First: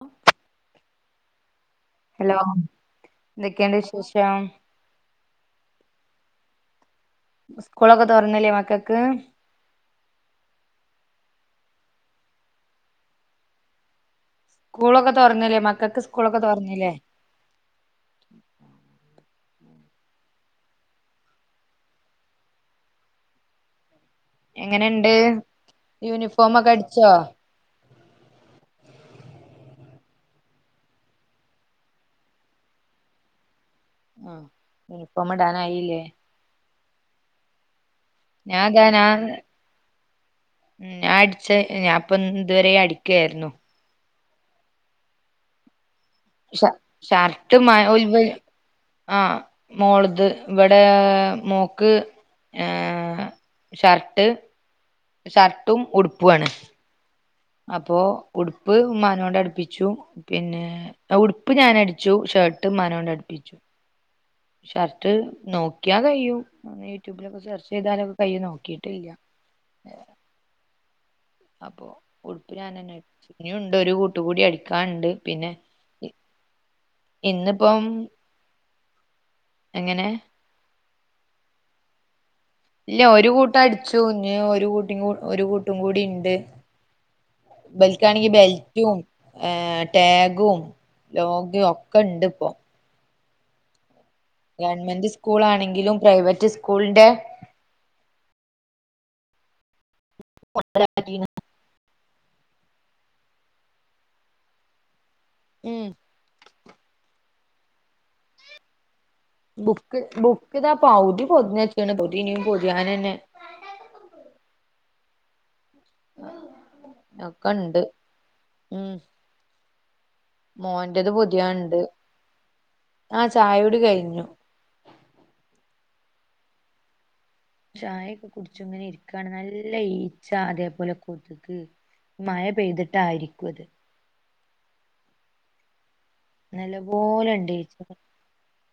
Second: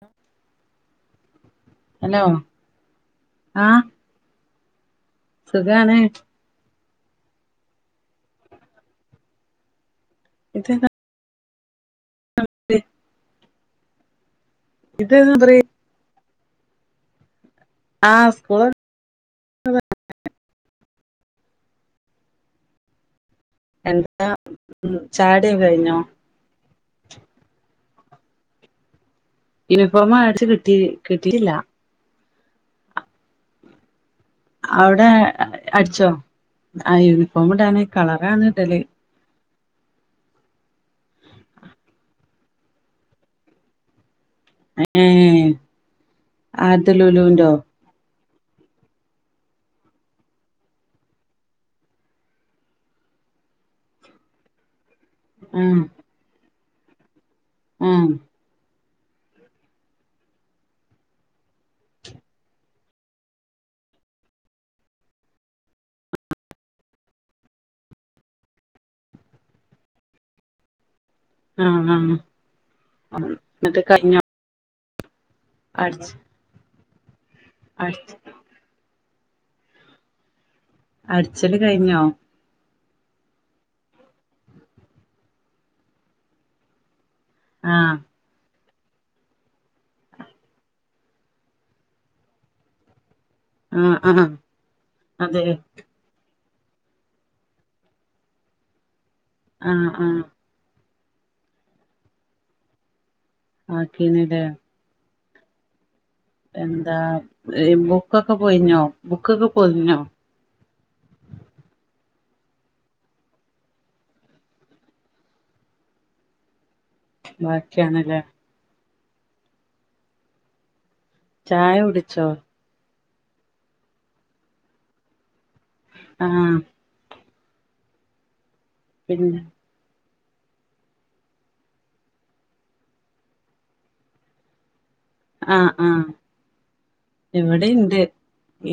ആ ഹലോ എന്തൊക്കെയണ്ട് വിശേഷം സുഖണ സ് കുളക്കത്തരണില്ല മക്കക്ക് ഇത നമസ്േ സ്കൂളൊക്കെ പറ തുറങ്ങല്ലേ മക്കൾക്ക് പക്കളൊക്കെ തറഞ്ഞില്ലേ ആഹ സ്കൂള അത എ എങ്ങനെ ഇണ്ട് യൂണിഫോമ ഒക്കെ അടിച്ചോ ഇനിപ്പ അമ്മ അഴച്ച കിട്ടി കിട്ടിട്ടില്ല ആഹ് അവിടെ യൂണിഫോം ഇടാനായില്ലേ അടിച്ചോ ആ യൂണിഫോംടാണ് ഞാൻതാനാൻ ഉ ഞാൻ അടിച്ച ഞാപ്പൊ ഇതുവരെ അടിക്കായിരുന്നു ഉം ഷ ഷർട്ട് ആ മോളത് ഇവിടെ മോക്ക് ഏ ഷർട്ട് ആഹ് ഷർട്ടും ഉടുപ്പുവാണ് അപ്പൊ ആഹ് ഉടു ഉടുപ്പ് ഉമ്മാനോണ്ട് അടുപ്പിച്ചു പിന്നെ ഉടുപ്പ് ഞാൻ അടിച്ചു ഷർട്ട് ഉമ്മാനോണ്ട അടുപ്പിച്ചു ഷർട്ട് നോക്കിയാ കഴിയും യൂട്യൂബിലൊക്കെ സെർച്ച് ചെയ്താലൊക്കെ കഴിയും നോക്കിട്ടില്ല ആഹ് ആഹ്. ഉടുപ്പ് ഞാൻ തന്നെ അടിച്ചു ഇനി ഉണ്ട് എന്നിട്ട് ഒരു കഴിഞ്ഞോ കൂട്ടുംകൂടി അട കണ്ട്. പിന്നെ. അടിച്ച് ഇന്നിപ്പം. അടിച്ച് എങ്ങനെ. അടച്ചല് കഴിഞ്ഞോ ഇല്ല. ഒരു കൂട്ടം അടിച്ചു ഇനിഒരു കൂട്ടും കൂടി ഉണ്ട്. ആഹ് ബൽക്ക ണി ബെൽ ഹും ടാഗും ലോഗും ഒക്കെ ഉണ്ട് ഇപ്പോ ആഹ്. ആഹ് ഗവൺമെന്റ് സ്കൂൾ അതെ ആണെങ്കിലും പ്രൈവറ്റ്. കൂൾ ണ്ടെ ആആ ന [unintelligible] ആക്കീന് ലെ. ഉം. എന്താ ബുക്കൊക്കെ പോയിഞ്ഞോ ബുക്കൊക്കെ പോതിഞ്ഞോ ബുക്ക് ബുക്ക് ഇതാ പൗതിപൊതിഞ്ഞക്ക് ണ് പൊതി ഇനിയും പൊതി യാനെ നെ ആ ബാക്കിയാണല്ലോ. മ് മോൻ. ചായ കുടിച്ചോ- ആ ചായകുടി കഴിഞ്ഞു. ആഹ്. ചായയൊക്കെകു ഇരിക്കണ് പിന്നെ നല്ല ഈ ച്ച അതേപോലെ കൊതുക് മഴ പെയ്തിട്ടായിരിക്കും അത് ആഹ് ആഹ്. നല്ലപോലെ ഇണ്ട് ഇവിടുണ്ട് ഈച്ചകള്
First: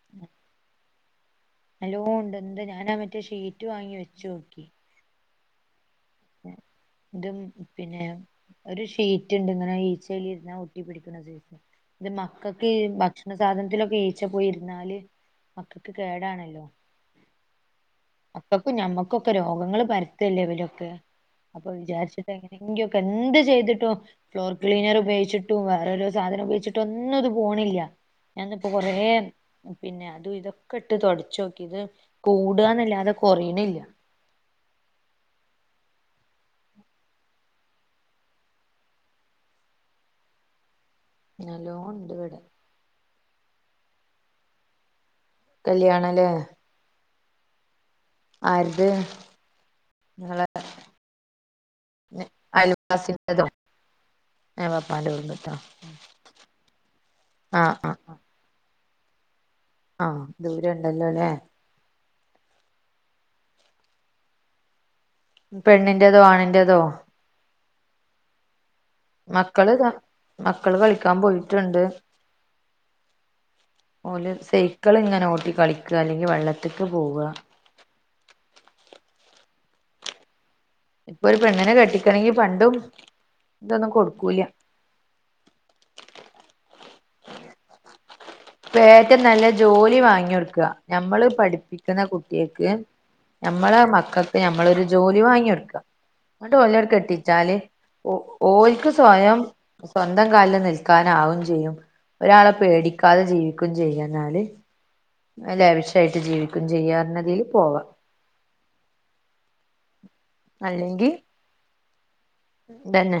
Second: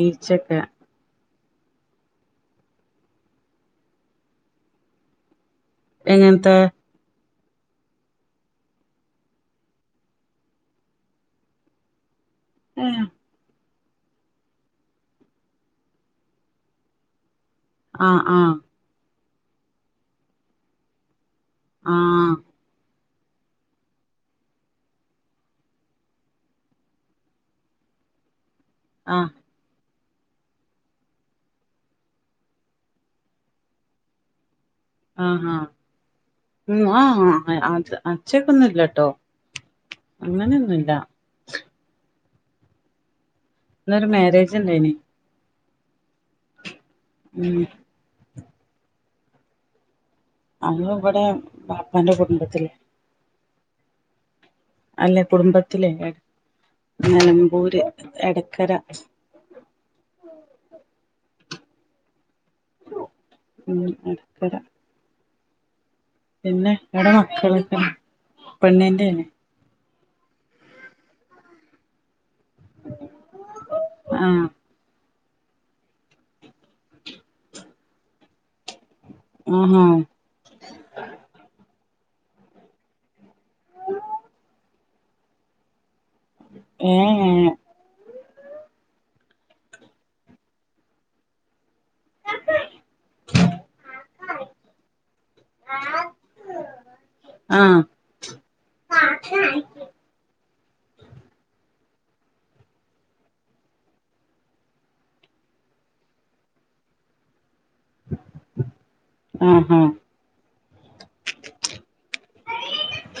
ഈച്ചൊക്കെ. നല്ലോ ഉണ്ട് എന്ത് ഞാനാ മറ്റേ ഷീറ്റ് വാങ്ങി വെച്ചു നോക്കി. എങ്ങനത്തെ ഇത് പിന്നെ ഒരു ഷീറ്റ് ഉണ്ട് ഇങ്ങനെ ഈച്ചയില ഇരുന്നാ ഒട്ടി പിടിക്കണത്. െ ആഹ് ഭക്ഷണ സാധനത്തിലൊക്കെ വീച്ച പോയിരുന്നാല് മക്കൾക്ക് കേടാണല്ലോ. ആ ആ ക്കൊക്കെ രോഗങ്ങളൾ പരത്തല്ലേ ഇവലൊക്കെ അപ്പൊ വിചാരിച്ചിട്ട ആഹ് എങ്ങനെങ്ങി പ്പ എന്ത് ചെയ്തിട്ടും ഫ്ലോർ ക്ലീനർ ഉപയോഗിച്ചിട്ടും വേറെോരോ സാധനം ഉപയോഗിച്ചിട്ടൊന്നുംത് പോണില്ല ഇന്ന് കെറേ പിന്നെ അതും ഇതൊക്കെ ഇട്ട് തൊടച്ചാേക്കി ഇത് കൂടന്നല്ലാ തെ കൊറിണില്ല ആഹാ ഉം ആ അത് അച്ചേക്കാെന്നുംല്ലട്ടോ അങ്ങനൊന്നുല്ല ഓണ്ട്വ്ടെ ന്നൊരു മാരേജ് ണ്ടായ്നി കല്യാണലേ ഉം ആര്ത് നിങ്ങളെ അത് ഇവടെ വാപ്പാന്റെ കുടുംബത്തില് അതോ അല്ലെ കുടുംബത്തിലെ എ ആഹ് നെലമ്പൂര് ആഹ് ആഹ് എടക്കെര ആഹ് ദൂരം ഉണ്ടല്ലോ ല്ലേ ഉം എടക്കര പെണ്ണി പിന്നെ എവിടെ മക്കള് ഉ മക്കള്താ മക്കള് കളിക്കാം പോയിട്ട്ണ്ട് ആ ഓല് സൈക്ക്ളിങ്ങനെ ഓ ട്ടി കളിക്ക അല്ലെങ്കി. വെള്ളത്ത്ക്ക് പോവ ആഹാ ഇപ്പൊ ഒരു പെണ്ണ്നെ കെട്ടി ണെങ്കി പണ്ടും ഇതൊന്നും കൊടുക്കൂല ഏ എ ഇപ്പ ഏറ്റം നല്ലെ ജോലി വാങ്ങ്യാെട്ക്ക ഞമ്മള് പഠിപ്പി ന്ന കുട്ട്യേക്ക് ഞമ്മള മക്കൾക്ക് ഞമ്മളൊരു ജോലി വാങ്ങ്യാെട്ക്ക ന്നട്ട് ഓലെട് കെട്ടിച്ചാല് ആ ഓല്ക്ക് സ്വയം സ്വന്തം കാല്ൽ നിൽ ക്കാനവും ചെയ്യും ഒരാളെ പേടിക്ക കത ജീവിക്കും ചെയ്യാന്നാല് ന്നാലാവിശായിട്ട് ജീവിക്കും ചെയ്യാർ ഞ്ഞതില് ആ ആ തന്നെ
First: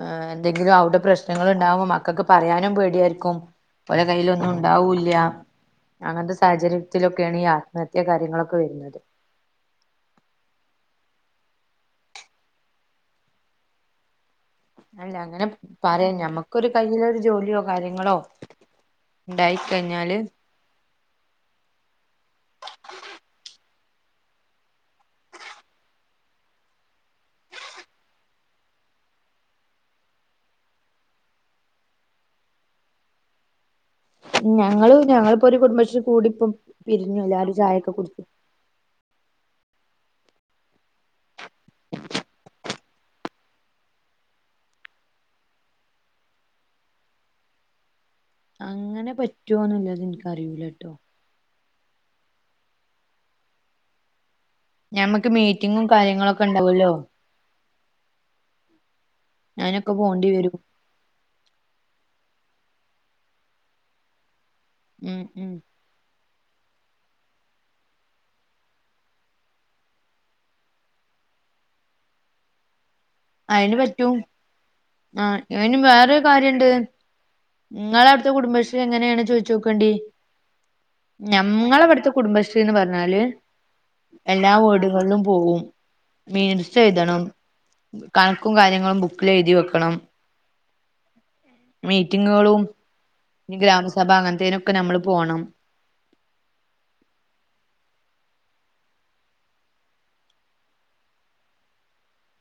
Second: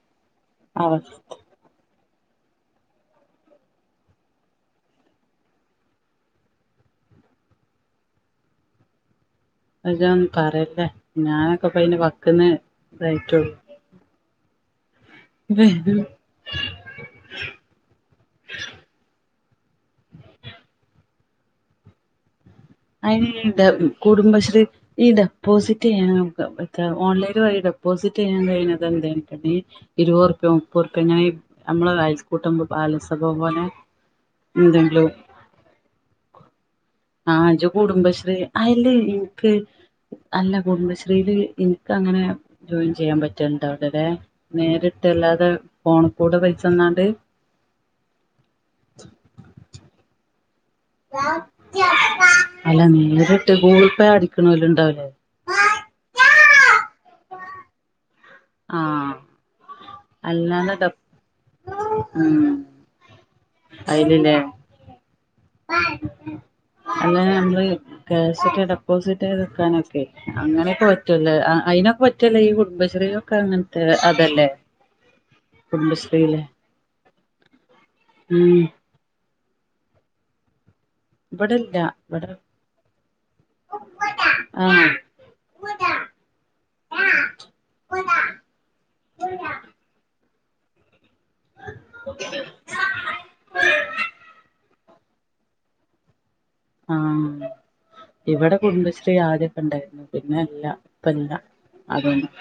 ഏ എന്തെങ്കിലും അവിടെ അവസ്ഥ പ്രശ്നങ്ങൾണ്ടാവുമ്പോ മ ക്കക്ക് പറയാനും പേടിയായ്ര്ക്കും ഓലെ കയ്യിലൊന്നും ഉണ്ടാവൂല്ല അങ്ങൻത്തെ സാഹചര്യത്തിലൊക്കെയാണ് ഈ ആത്മഹത്യാ കാര്യങ്ങളൊക്കെ വര്ന്നത് അ ഇജഒന്നും പറല്ലേ ഞാനൊക്കെ പ്പയ്ന്റെ വക്ക്ന്ന് ഇതയിറ്റോള്ളൂ അല്ല അങ്ങനെ പറയാൻ ഞമ്മുക്കൊരു കയ്യിലൊരു ജോലിയോ കാര്യങ്ങളോ ഉണ്ടായി കഴിഞ്ഞാല് കൂടുംബശ്രീ ഈ ഡെപ്പോസിറ്റ് ചെയ്യാൻ ഓൺലൈന വഴ ഡെപ്പോസിറ്റ് ചെയ്യാൻ കഴിയഞ്ഞത് എന്ത ഇരുപത്ുപ്യ മുപ്പത്ുപോ ഇങ്ങനെ നമ്മള് കൂട്ടുമ്പോ ബാലസഭവം പോലെ ഞങ്ങള്ൾ എന്തെങ്കിലും ഞങ്ങളിപ്പോൊ ഒരു കുടുംബശ്രീ കൂടി ഇപ്പം പിരിഞ്ഞുല്ല ആഹ് ച ഇജ് കുടുംബശ്രീ അ എല്ല അല്ല കുടുംബശ്രീൽ എനക്ക് അങ്ങനെ ജോയി ചെയ്യാൻ പറ്റണ്ട അവിടെടെ നേരിട്ട് അല്ലാതെ ഫോണ കൂടെ പൈസ തന്നാണ്ട് അങ്ങനെ പറ്റുവന്നല്ല അത് എനക്ക്റിൂല്ല അല്ല നിട്ട് ഗൂഗിൾ പേ അട ഞമ്മക്ക് മീറ്റിങ്ങും കാര്യങ്ങളുംൊക്കെ കണ്ടാവല്ലോ ആഹ വരും അല്ലാന്നത ഉ അയിനല്ലെ ഉം ഉം അങ്ങനെ നമ്മള് ക്ഷെ ഡെപ്പോസിറ്റ് വെക്കാനൊക്കെ അങ്ങനെയൊക്കെ പറ്റൂല അതിനൊക്കെ പറ്റല്ല ഈ കുടുംബശ്രീ അയിന് പറ്റൂ ആ ഇന് വേറെൊരു കുടുംബശ്രീയിലെ കാര്യുണ്ട് നിങ്ങള അവിടുത്തെ ഉം കുടുംബശ്രീ എങ്ങനെയാണ് ചോദിച്ച ചോക്കണ്ടി ഇവിടില്ല ഞങ്ങളവിടുത്തെ ഇവിടെ കുടുംബശ്രീന്ന് പറഞ്ഞാല് എല്ലാ ആഹ് വീടുകളിലും പോകവും മീൻ എഴുതണം കണക്കും കാര്യങ്ങളും ബുക്കിൽ എഴുതി വെക്കണം മീറ്റിങ്ങുകളും നി ഗ്രമ സഭാ അങ്ങ ത ഒക്കെ നമ്മള് പോണം ആഹ ഇവിടെ കുടുംബശ്രീ ആദ്യൊക്കെ ഇണ്ടായിരുന്നു പിന്നെ അല്ല ഇപ്പല്ല അതൊന്നും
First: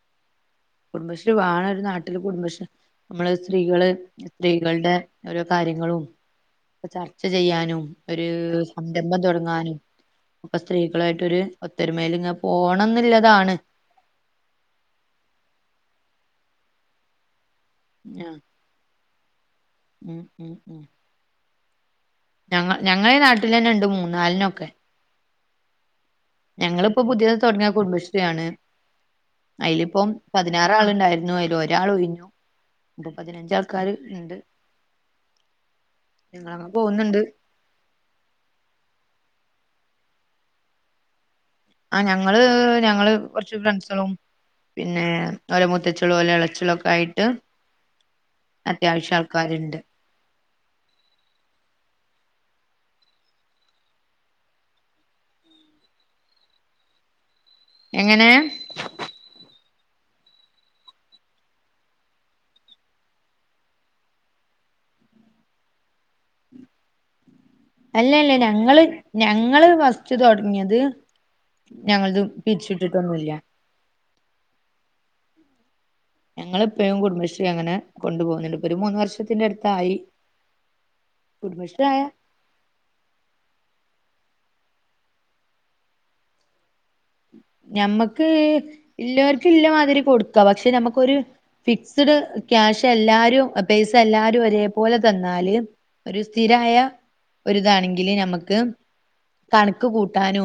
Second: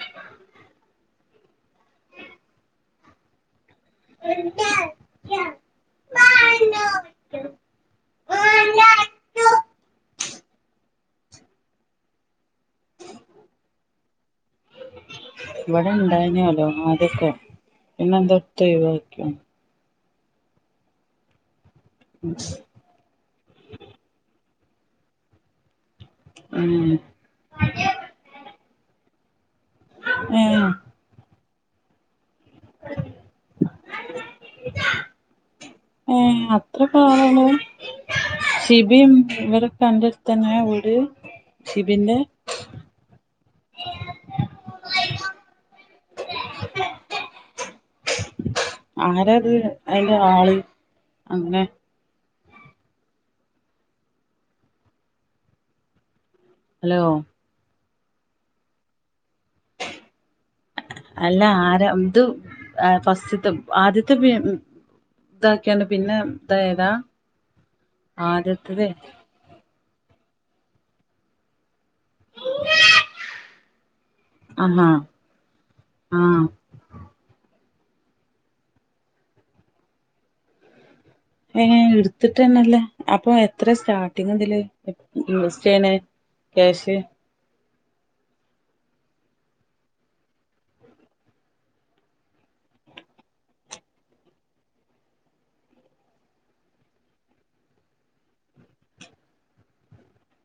കുടുംബശ്രീ വേണ ഒരു നാട്ടില് കുടുംബശ്രീ നമ്മള് സ്ത്രീകള് സ്ത്രീകളുടെ ഓരോ കാര്യങ്ങളും ചർച്ച ചെയ്യാനും ഒരു സംരംഭം തുടങ്ങാനും അപ്പൊ സ്ത്രീ ായിട്ടൊ ഒരു ഒത്തരുമേൽി പോണംെന്നില്ലതാണ് ഇവിഴ ഉണ്ടായിനല്ലോ ആതൊക്കെ എന്നന്ത ആഹ് എന്താ തവ ക് ഉം ഉം ഉം ഞങ്ങ ഞങ്ങള നാട്ടിൽ തന്നെ ഉണ്ട് മൂന്ന നാലിനൊക്കെ ഉം ഞങ്ങളിപ്പോൊ പുതിയ തുടങ്ങിയ കുടുംബശ്രീയാണ് അതില ഇപ്പം പതിനാറാളുണ്ടായിരുന്നു അതില ഒരാൾോഞ്ഞോ ഏ ഞങ്ങളങ്ങ് അത്ര പോകുന്നുണ്ട് പളാണ് സി ബി എം ഇവരെ കണ്ടിടുത്തന അവട് ആ ഞങ്ങള് ഞങ്ങള് കുറച്ച് ഫ്രണ്ട്സും പിന്നെ ഓല മുത്തച്ചളും ഓല ഇളച്ചള ഒക്കെ ആയിട്ട് അത്യാവശ്യം ആരത് ആൾക്കാരുണ്ട് അയിന്റെ ആള് അങ്ങനെ ഹലോ എങ്ങനെ അല്ല ആരാ ഇത് ഫസ്റ്റ്ത്ത് ആദ്യത്തെ പി ഇതാക്കിയാണ് പിന്നെ ഇത ഏതാ അല്ല അല്ലേ ഞങ്ങള് ഞങ്ങള് പ തുടങ്ങിയത് ഞങ്ങളത് പിരിച്ച ഇട്ടിട്ടൊന്നുമില്ല ആഹ ഞങ്ങ ഇപ്പും കുടുംബശ്രീ അങ്ങനെ കൊണ്ടു പോോകുന്നുണ്ട് ഇപ്പൊ ഒരു മൂന്ന് വർഷത്തിന്റെ അടുത്തായി എന കുടുംബശ്രീ ആയ എടുത്തിട്ടണല്ലേ അപ്പൊ എത്ര സ്റ്റാർ എറ്റതില് ഇൻവെസ്റ്റ് ചെയ്യണേ ക്യാഷ് നഞമ്മുക്ക് എല്ലാവർക്കും ഇല്ലമാതിരി കൊടുക്ക പക്ഷെ നമുക്കരു ഫിക്സ്ഡ് ക്യാഷ് എല്ലാരും പൈസ എല്ലാരും ഒരേപലെ തന്നാല് ഒരു സ്ഥിരായ ഒരിതാണെങ്കില് നമ്മുക്ക് കണക്ക് കൂട്ടാനോ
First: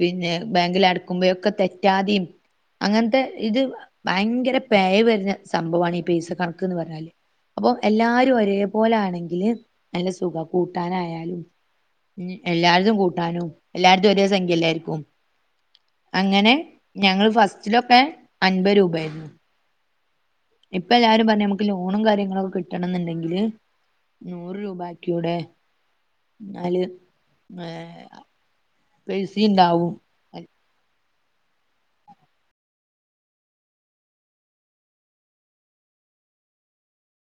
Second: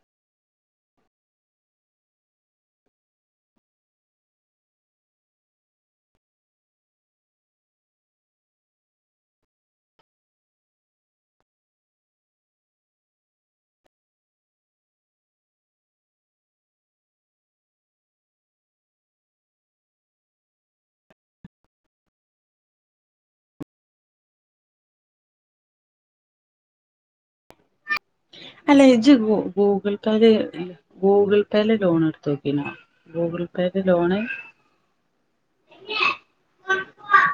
പിന്നെ ബാങ്കിൽ അടുക്കുമ്പോഴ ഒക്കെ തെറ്റാതെയും അങ്ങനത്തെ ഇത് ഭയങ്കര പേ വരുന്ന സംഭവമാണ് ഈ പൈസ കണക്ക എന്ന് പറഞ്ഞാല് അപ്പൾ എല്ലാവരും ഒരേ പോോലൊണെങ്കില് നല്ല സുഖം കൂട്ടാനായാലും എല്ലായിടത്തും കൂട്ടാനും എല്ലായിടത്തും ഒരേ സംഖ്യല്ലായിരിക്കും അങ്ങനെ ഞങ്ങള് ഫസ്റ്റിലൊക്കെ അൻപത് രൂപായിരുന്നു ഇപ്പൊ എല്ലാരും പറഞ്ഞ നമുക്ക് ലോണും കാര്യങ്ങളൊക്കെ കിട്ടണം എന്നുണ്ടെങ്കില് നൂറ് രൂപക്കൂടെ എന്നാല് ഏ അല്ലേ ജ ഗൂഗിൾക്കർല്ല ഗൂഗിൾ പേയില് ലോൺ എടുത്ത വോക്കന ഗൂഗിൾ പേെ ലോണ്